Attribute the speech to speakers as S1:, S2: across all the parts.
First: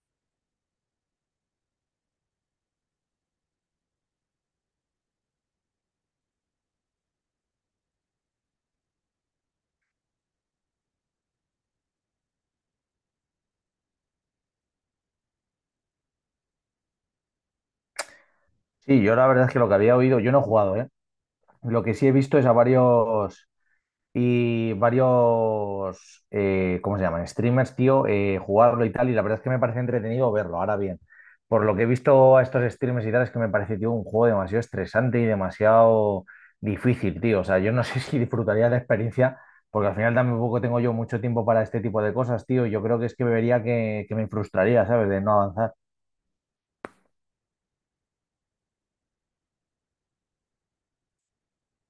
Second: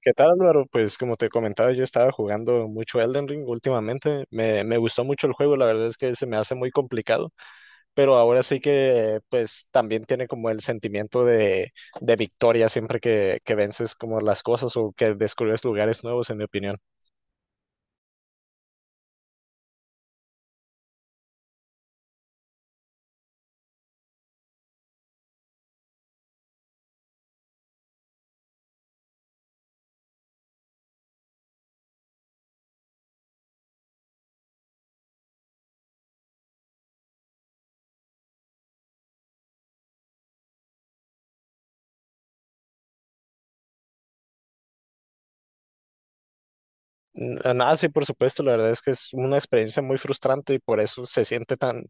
S1: ¿Qué tal, Álvaro? Pues como te comentaba, yo estaba jugando mucho Elden Ring últimamente. Me gustó mucho el juego, la verdad es que se me hace muy complicado, pero ahora sí que pues también tiene como el sentimiento de victoria siempre que vences como las cosas o que descubres lugares nuevos, en mi opinión.
S2: Sí, yo la verdad es que lo que había oído, yo no he jugado, ¿eh? Lo que sí he visto es a varios y varios, ¿cómo se llaman? Streamers, tío, jugarlo y tal, y la verdad es que me parece entretenido verlo. Ahora bien, por lo que he visto a estos streamers y tal, es que me parece, tío, un juego demasiado estresante y demasiado difícil, tío. O sea, yo no sé si disfrutaría la experiencia, porque al final tampoco tengo yo mucho tiempo para este tipo de cosas, tío. Yo creo que es que vería que me frustraría, ¿sabes? De no avanzar.
S1: Nada, sí, por supuesto, la verdad es que es una experiencia muy frustrante y por eso se siente tan,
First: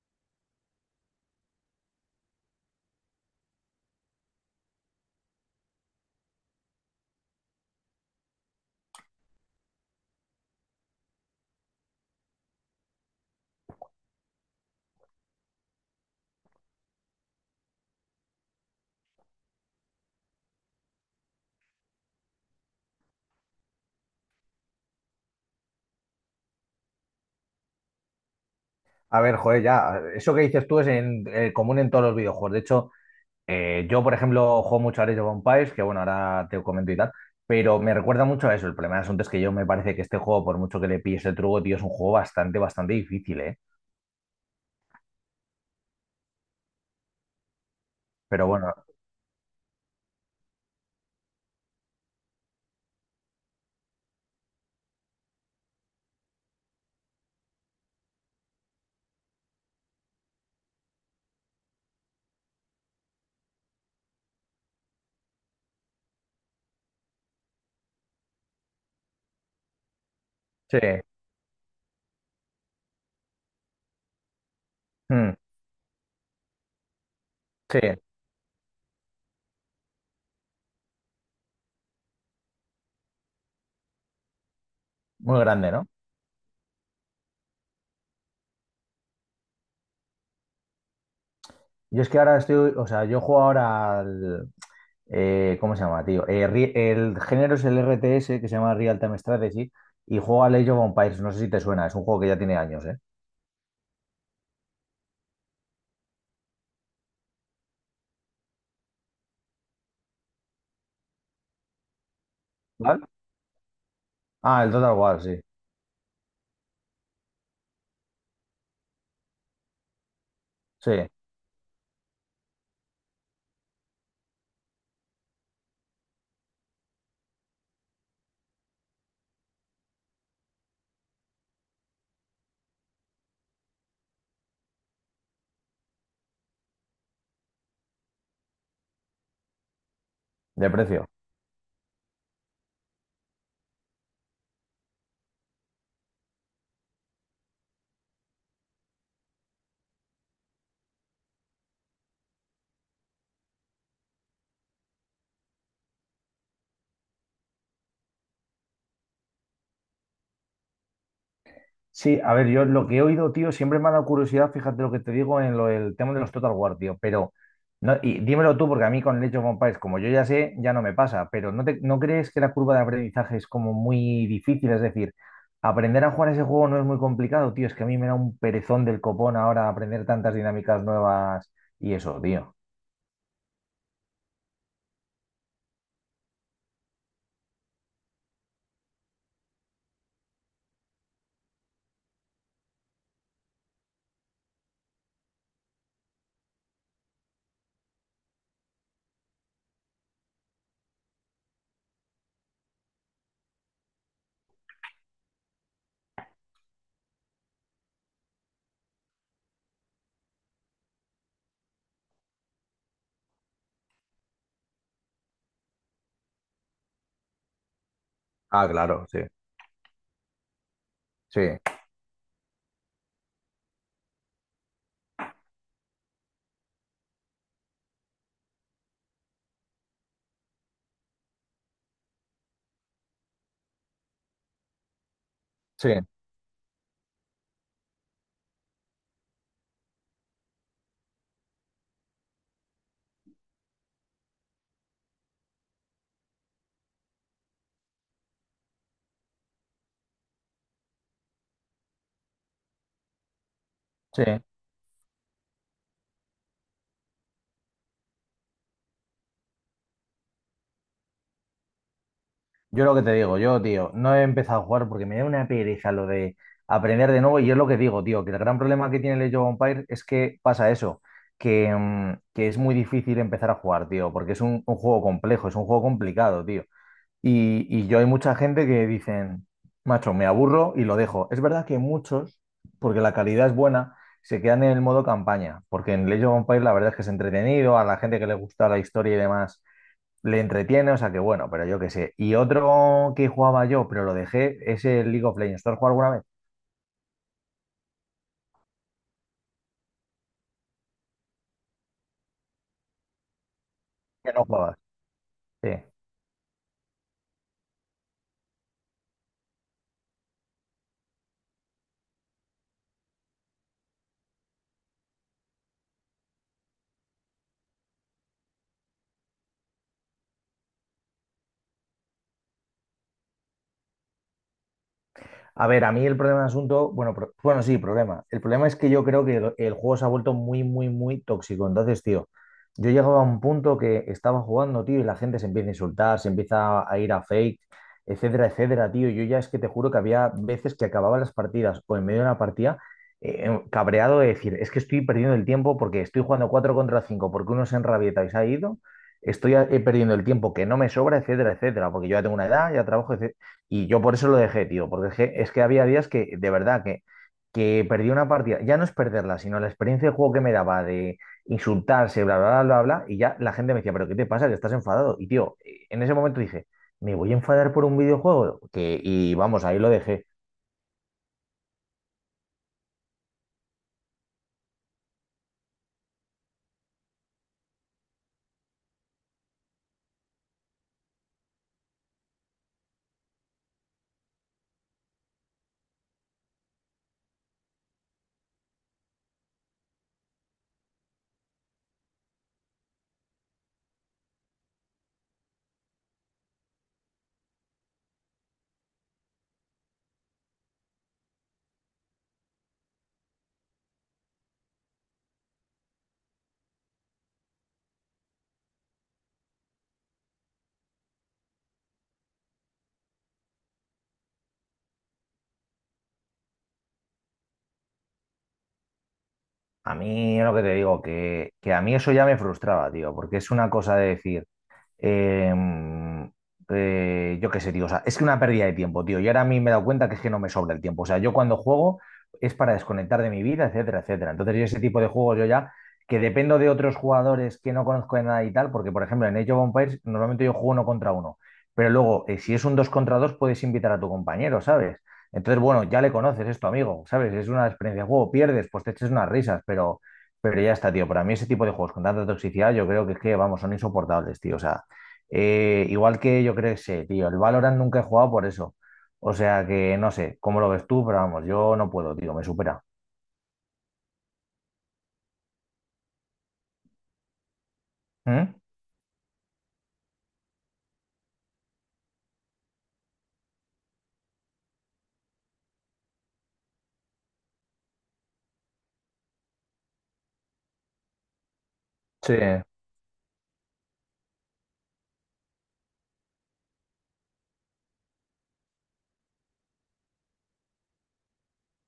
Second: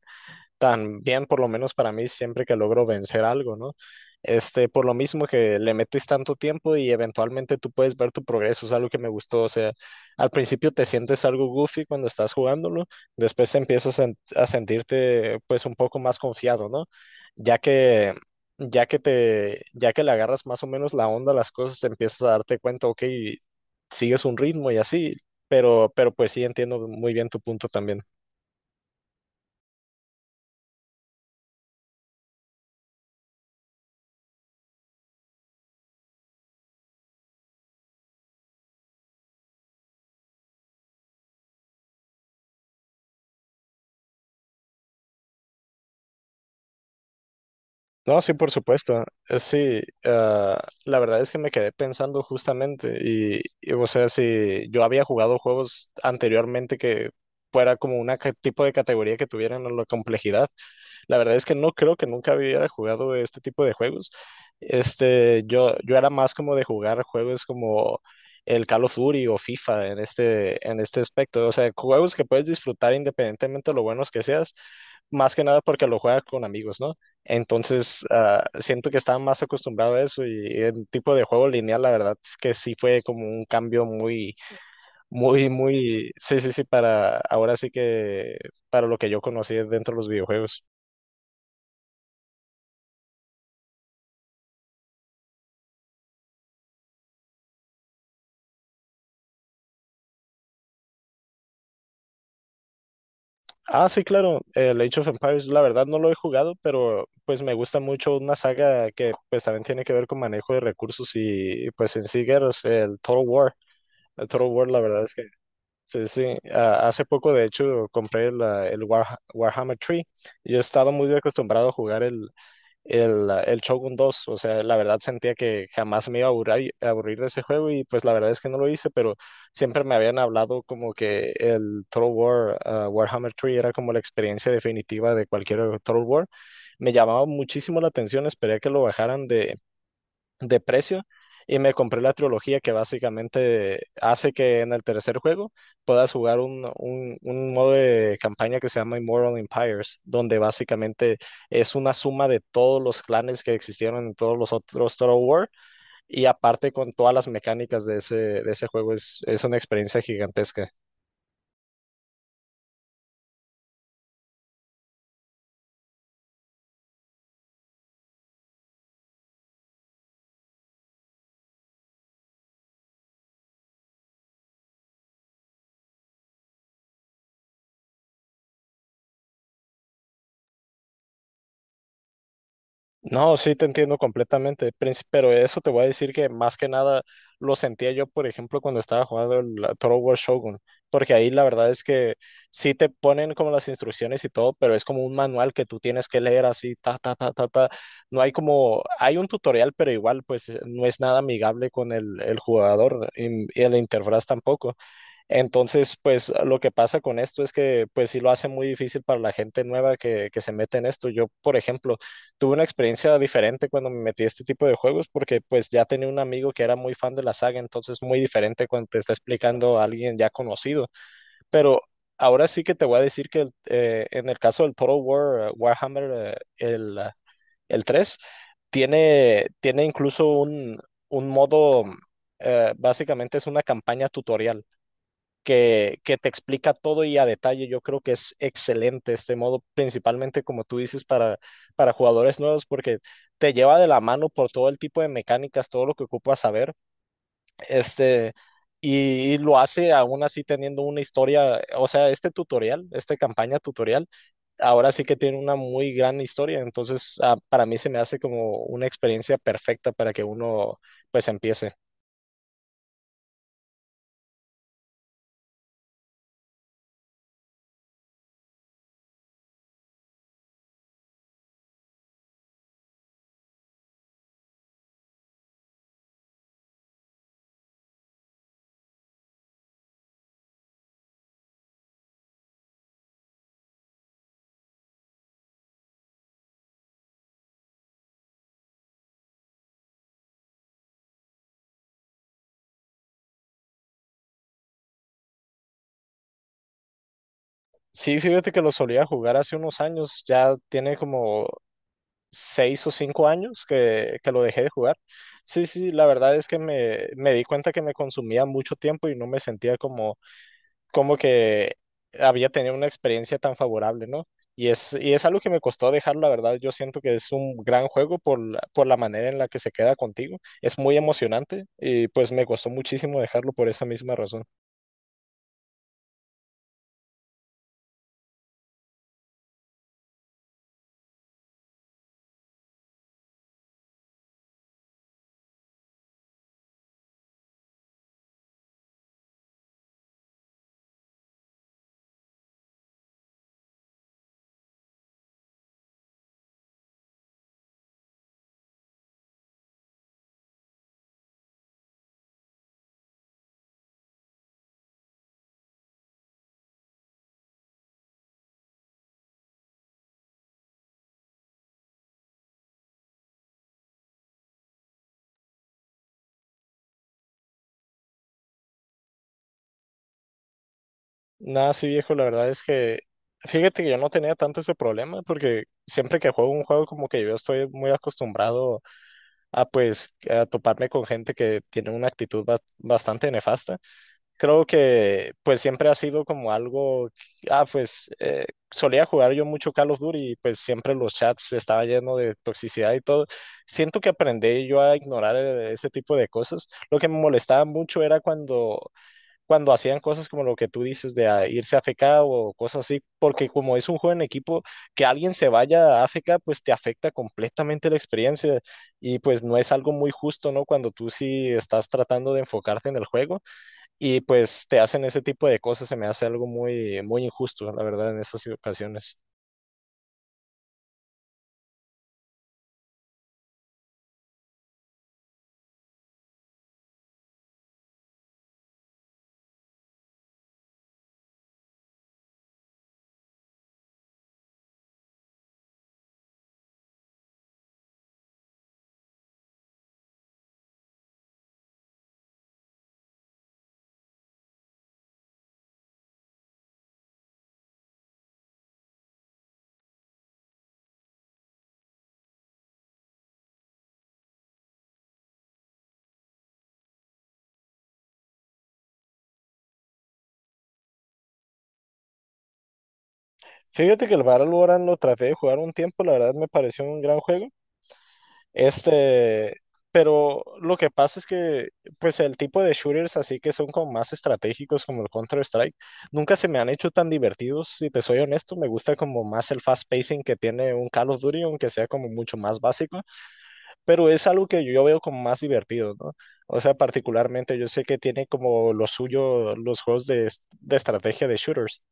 S1: también, por lo menos para mí, siempre que logro vencer algo, ¿no? Este, por lo mismo que le metes tanto tiempo y eventualmente tú puedes ver tu progreso, es algo que me gustó, o sea, al principio te sientes algo goofy cuando estás jugándolo, después empiezas a sentirte pues un poco más confiado, ¿no? Ya que ya que le agarras más o menos la onda a las cosas, empiezas a darte cuenta, ok, sigues un ritmo y así, pero pues sí entiendo muy bien tu punto también.
S2: A ver, joder, ya, eso que dices tú es común en todos los videojuegos. De hecho, yo, por ejemplo, juego mucho a Age of Empires, que bueno, ahora te comento y tal, pero me recuerda mucho a eso. El problema del asunto es que yo me parece que este juego, por mucho que le pilles el truco, tío, es un juego bastante, bastante difícil, ¿eh?
S1: No, sí, por
S2: Pero bueno,
S1: supuesto. Sí, la verdad es que me quedé pensando justamente y, o sea, si yo había jugado juegos anteriormente que fuera como una tipo de categoría que tuvieran la complejidad. La verdad es que no creo que nunca hubiera jugado este tipo de juegos. Este, yo era más como de jugar juegos como el Call of Duty o FIFA en en
S2: sí,
S1: este aspecto. O sea, juegos que puedes disfrutar independientemente de lo buenos que seas, más
S2: mm,
S1: que nada porque lo juegas con amigos, ¿no?
S2: sí,
S1: Entonces, siento que estaba más acostumbrado a eso y el tipo de juego lineal, la verdad es que sí fue como un cambio
S2: muy grande, ¿no?
S1: sí, sí, sí, para ahora sí que para lo que yo conocí dentro de los videojuegos.
S2: Yo es que ahora estoy, o sea, yo juego ahora al, ¿cómo se llama, tío? El género es el RTS, que se llama Real Time Strategy, y juego al Age of Empires, no sé si te suena, es un juego que ya tiene años, ¿eh?
S1: Ah, sí, claro. El Age of Empires, la verdad no lo he jugado, pero pues me gusta mucho una saga que pues también tiene que ver con manejo de recursos y pues en sí guerras, el
S2: ¿Vale?
S1: Total War. El Total
S2: Ah,
S1: War,
S2: el
S1: la
S2: Total
S1: verdad es que
S2: War, sí.
S1: sí, sí. Ah, hace poco, de hecho, compré el Warhammer 3. Yo estaba
S2: Sí,
S1: muy acostumbrado a jugar el Shogun dos. O sea, la verdad sentía que jamás me iba a aburrir de ese juego y pues la verdad es que no lo hice, pero siempre me habían hablado como que el Total War, Warhammer 3 era como la experiencia definitiva de cualquier Total War. Me llamaba muchísimo la atención, esperé a que lo bajaran de
S2: de
S1: precio
S2: precio.
S1: y me compré la trilogía que básicamente hace que en el tercer juego puedas jugar un modo de campaña que se llama Immortal Empires, donde básicamente es una suma de todos los clanes que existieron en todos los otros Total War y aparte con todas las mecánicas de de ese juego es una experiencia gigantesca.
S2: Sí, a ver, yo lo que he oído, tío, siempre me ha dado curiosidad, fíjate lo que te digo en lo, el tema de los Total War, tío, pero no, y dímelo tú, porque a mí con el Age of Empires, como yo ya sé, ya no me pasa, pero ¿ no crees que la curva de aprendizaje es como muy difícil? Es decir, aprender a jugar ese juego no es muy complicado, tío, es que a mí me da un perezón del copón ahora aprender tantas dinámicas nuevas y eso, tío.
S1: No, sí te entiendo completamente, Prince, pero eso te voy a decir que más que nada lo sentía yo, por ejemplo, cuando estaba jugando el la Total War Shogun, porque ahí la verdad es que sí te ponen como las instrucciones y todo, pero es como un manual que tú tienes que leer así, ta, ta, ta, ta, ta. No hay como, hay un tutorial, pero igual pues no es nada amigable con el jugador y la interfaz tampoco. Entonces, pues lo que pasa con esto es que pues sí lo hace muy difícil para la gente nueva que se mete en esto. Yo, por ejemplo, tuve una experiencia diferente cuando me metí a este tipo de juegos porque pues ya tenía un amigo que era muy fan de la saga, entonces muy diferente
S2: Ah,
S1: cuando te
S2: claro,
S1: está
S2: sí.
S1: explicando a alguien ya conocido.
S2: Sí,
S1: Pero ahora sí que te voy a decir que en el caso del Total War, Warhammer, el 3 tiene, tiene incluso un modo, básicamente es una campaña tutorial
S2: sí,
S1: que te explica todo y a detalle. Yo creo que es excelente este modo, principalmente como tú dices, para jugadores nuevos, porque te lleva de la mano por todo el tipo de mecánicas, todo lo que ocupas saber. Este, y lo hace aún así teniendo una historia, o sea, este tutorial, esta campaña tutorial,
S2: sí.
S1: ahora sí que tiene una muy gran historia. Entonces, para mí se me hace como una experiencia perfecta para que uno pues empiece.
S2: Yo lo que te digo, yo, tío, no he empezado a jugar porque me da una pereza lo de aprender de nuevo. Y es lo que digo, tío, que el gran problema que tiene el Age of Empires es que pasa eso, que es muy difícil empezar a jugar, tío, porque es un juego complejo, es un juego complicado, tío. Y yo hay mucha gente que dicen, macho, me aburro y lo dejo. Es verdad que muchos, porque la calidad es buena, se quedan en el modo campaña, porque en el Age of Empires la verdad es que es entretenido, a la gente que le gusta la historia y demás le entretiene, o sea que bueno, pero yo qué sé. Y otro que jugaba yo, pero lo dejé, es el League of Legends. ¿Tú has jugado alguna vez?
S1: Sí, fíjate que lo solía jugar hace unos años, ya tiene como seis o cinco años que
S2: Que
S1: lo
S2: no
S1: dejé de
S2: jugabas.
S1: jugar. Sí,
S2: Sí.
S1: sí, la verdad es que me di cuenta que me consumía mucho tiempo y no me sentía como, como que había tenido una experiencia tan favorable, ¿no? Y es algo que me costó dejar, la verdad, yo siento que es un gran juego por, por la manera en la que se queda contigo. Es muy emocionante y pues me costó muchísimo dejarlo por esa misma razón.
S2: A ver, a mí el problema del asunto, bueno, bueno, sí, problema. El problema es que yo creo que el juego se ha vuelto muy, muy, muy tóxico. Entonces, tío, yo llegaba a un punto que estaba jugando, tío, y la gente se empieza a insultar, se empieza a ir a fake, etcétera, etcétera, tío. Yo ya es que te juro que había veces que acababa las partidas o en medio de una partida cabreado de decir, es que estoy perdiendo el tiempo porque estoy jugando 4 contra 5 porque uno se enrabieta y se ha ido. Estoy perdiendo el tiempo que no me sobra, etcétera, etcétera, porque yo ya tengo una edad, ya trabajo, etc. Y yo por eso lo dejé, tío, porque es que había días que, de verdad, que perdí una partida. Ya no es perderla, sino la experiencia de juego que me daba de insultarse, bla, bla, bla, bla, bla. Y ya la gente me decía, pero ¿qué te pasa? Que estás enfadado. Y, tío, en ese momento dije, ¿me voy a enfadar por un videojuego? Que, y vamos, ahí lo dejé.
S1: Nada, sí, viejo, la verdad es que fíjate que yo no tenía tanto ese problema porque siempre que juego un juego como que yo estoy muy acostumbrado a pues a toparme con gente que tiene una actitud bastante nefasta. Creo que pues siempre ha sido como algo, pues solía jugar yo mucho Call of Duty y pues siempre los chats estaban llenos de toxicidad y todo. Siento que aprendí yo a ignorar ese tipo de cosas. Lo que me molestaba mucho era cuando hacían cosas como lo que tú dices de irse a AFK o cosas así, porque como es un juego en equipo, que alguien se vaya a AFK, pues te afecta completamente la experiencia y pues no es algo muy justo, ¿no? Cuando tú sí estás tratando de enfocarte en el juego y pues te hacen ese tipo de cosas, se me hace algo muy, muy injusto, la verdad, en esas ocasiones.
S2: A mí, lo que te digo, que a mí eso ya me frustraba, tío, porque es una cosa de decir Eh, yo qué sé, tío. O sea, es que una pérdida de tiempo, tío. Y ahora a mí me he dado cuenta que es que no me sobra el tiempo. O sea, yo cuando juego es para desconectar de mi vida, etcétera, etcétera. Entonces, yo ese tipo de juegos yo ya, que dependo de otros jugadores que no conozco de nada y tal, porque, por ejemplo, en Age of Empires normalmente yo juego uno contra uno. Pero luego, si es un dos contra dos, puedes invitar a tu compañero, ¿sabes? Entonces, bueno, ya le conoces, es tu amigo, ¿sabes? Es una experiencia de juego. Pierdes, pues te eches unas risas, pero ya está, tío. Para mí ese tipo de juegos con tanta toxicidad, yo creo que es que, vamos, son insoportables, tío. O sea, igual que yo creo que sé, tío, el Valorant nunca he jugado por eso. O sea que no sé cómo lo ves tú, pero vamos, yo no puedo, tío, me supera.
S1: Fíjate que el Valorant lo traté de jugar un tiempo, la verdad me pareció un gran juego.
S2: ¿Mm?
S1: Este, pero lo que pasa es que, pues el tipo de shooters así que son como más estratégicos como el Counter-Strike, nunca se me han hecho tan divertidos, si te soy honesto, me gusta como más el fast pacing que tiene un Call of Duty, aunque sea como mucho
S2: Sí,
S1: más básico, pero es algo que yo veo como más divertido, ¿no? O sea, particularmente yo sé que tiene como lo suyo los juegos de, de estrategia de shooters.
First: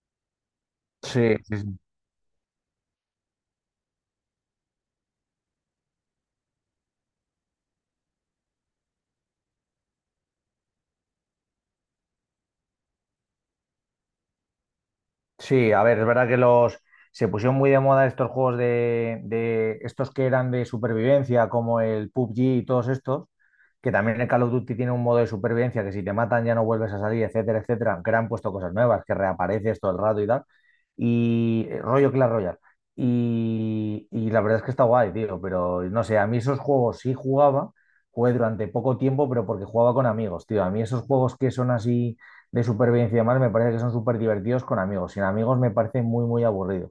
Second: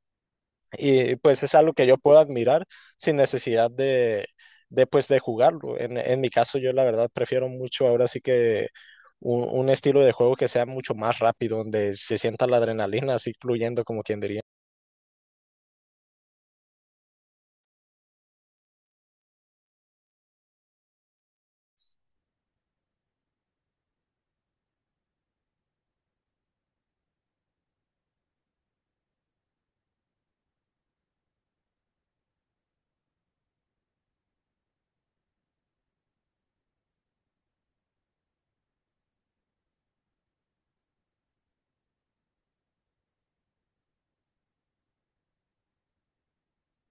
S1: Y
S2: sí,
S1: pues es algo
S2: sí.
S1: que yo puedo admirar sin necesidad de, pues, de jugarlo. En mi caso, yo la verdad prefiero mucho ahora sí que un estilo de juego que sea mucho más rápido, donde se sienta la adrenalina así fluyendo, como quien diría.
S2: Sí, a ver, es verdad que los se pusieron muy de moda estos juegos de estos que eran de supervivencia, como el PUBG y todos estos, que también el Call of Duty tiene un modo de supervivencia que si te matan ya no vuelves a salir, etcétera, etcétera, que le han puesto cosas nuevas, que reapareces todo el rato y tal. Y rollo Clash Royale. Y la verdad es que está guay, tío, pero no sé, a mí esos juegos sí jugaba, jugué durante poco tiempo, pero porque jugaba con amigos, tío. A mí esos juegos que son así de supervivencia y demás, me parece que son súper divertidos con amigos. Sin amigos me parece muy, muy aburrido.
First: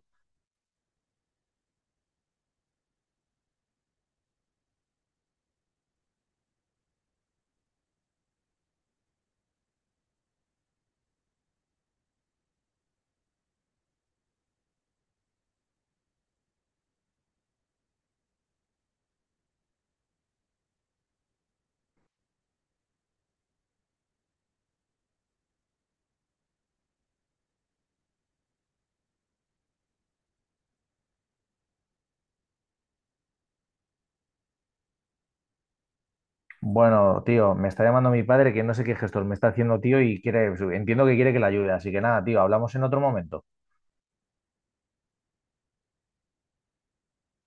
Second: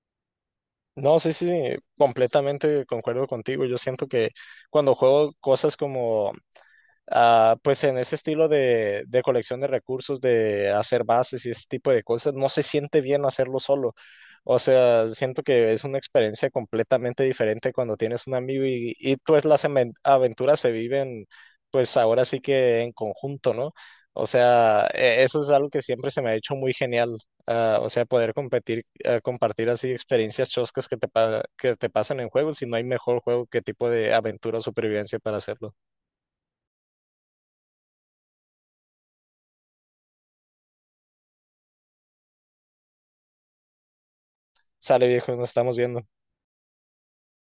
S1: No, sí, sí, sí, completamente concuerdo contigo. Yo siento que cuando juego cosas como pues en ese estilo de colección de recursos, de hacer bases y ese tipo de cosas, no se siente bien hacerlo solo. O sea, siento que es una experiencia completamente diferente cuando tienes un amigo y pues las aventuras se viven, pues ahora sí que en conjunto, ¿no? O sea, eso es algo que siempre se me ha hecho muy genial. O sea, poder competir, compartir así experiencias choscas que que te pasan en juegos y no hay mejor juego que tipo de aventura o supervivencia para hacerlo.
S2: Bueno, tío, me está llamando mi padre que no sé qué gestor me está haciendo, tío, y quiere, entiendo que quiere que le ayude. Así que nada, tío, hablamos en otro momento.
S1: Sale viejo, nos estamos viendo.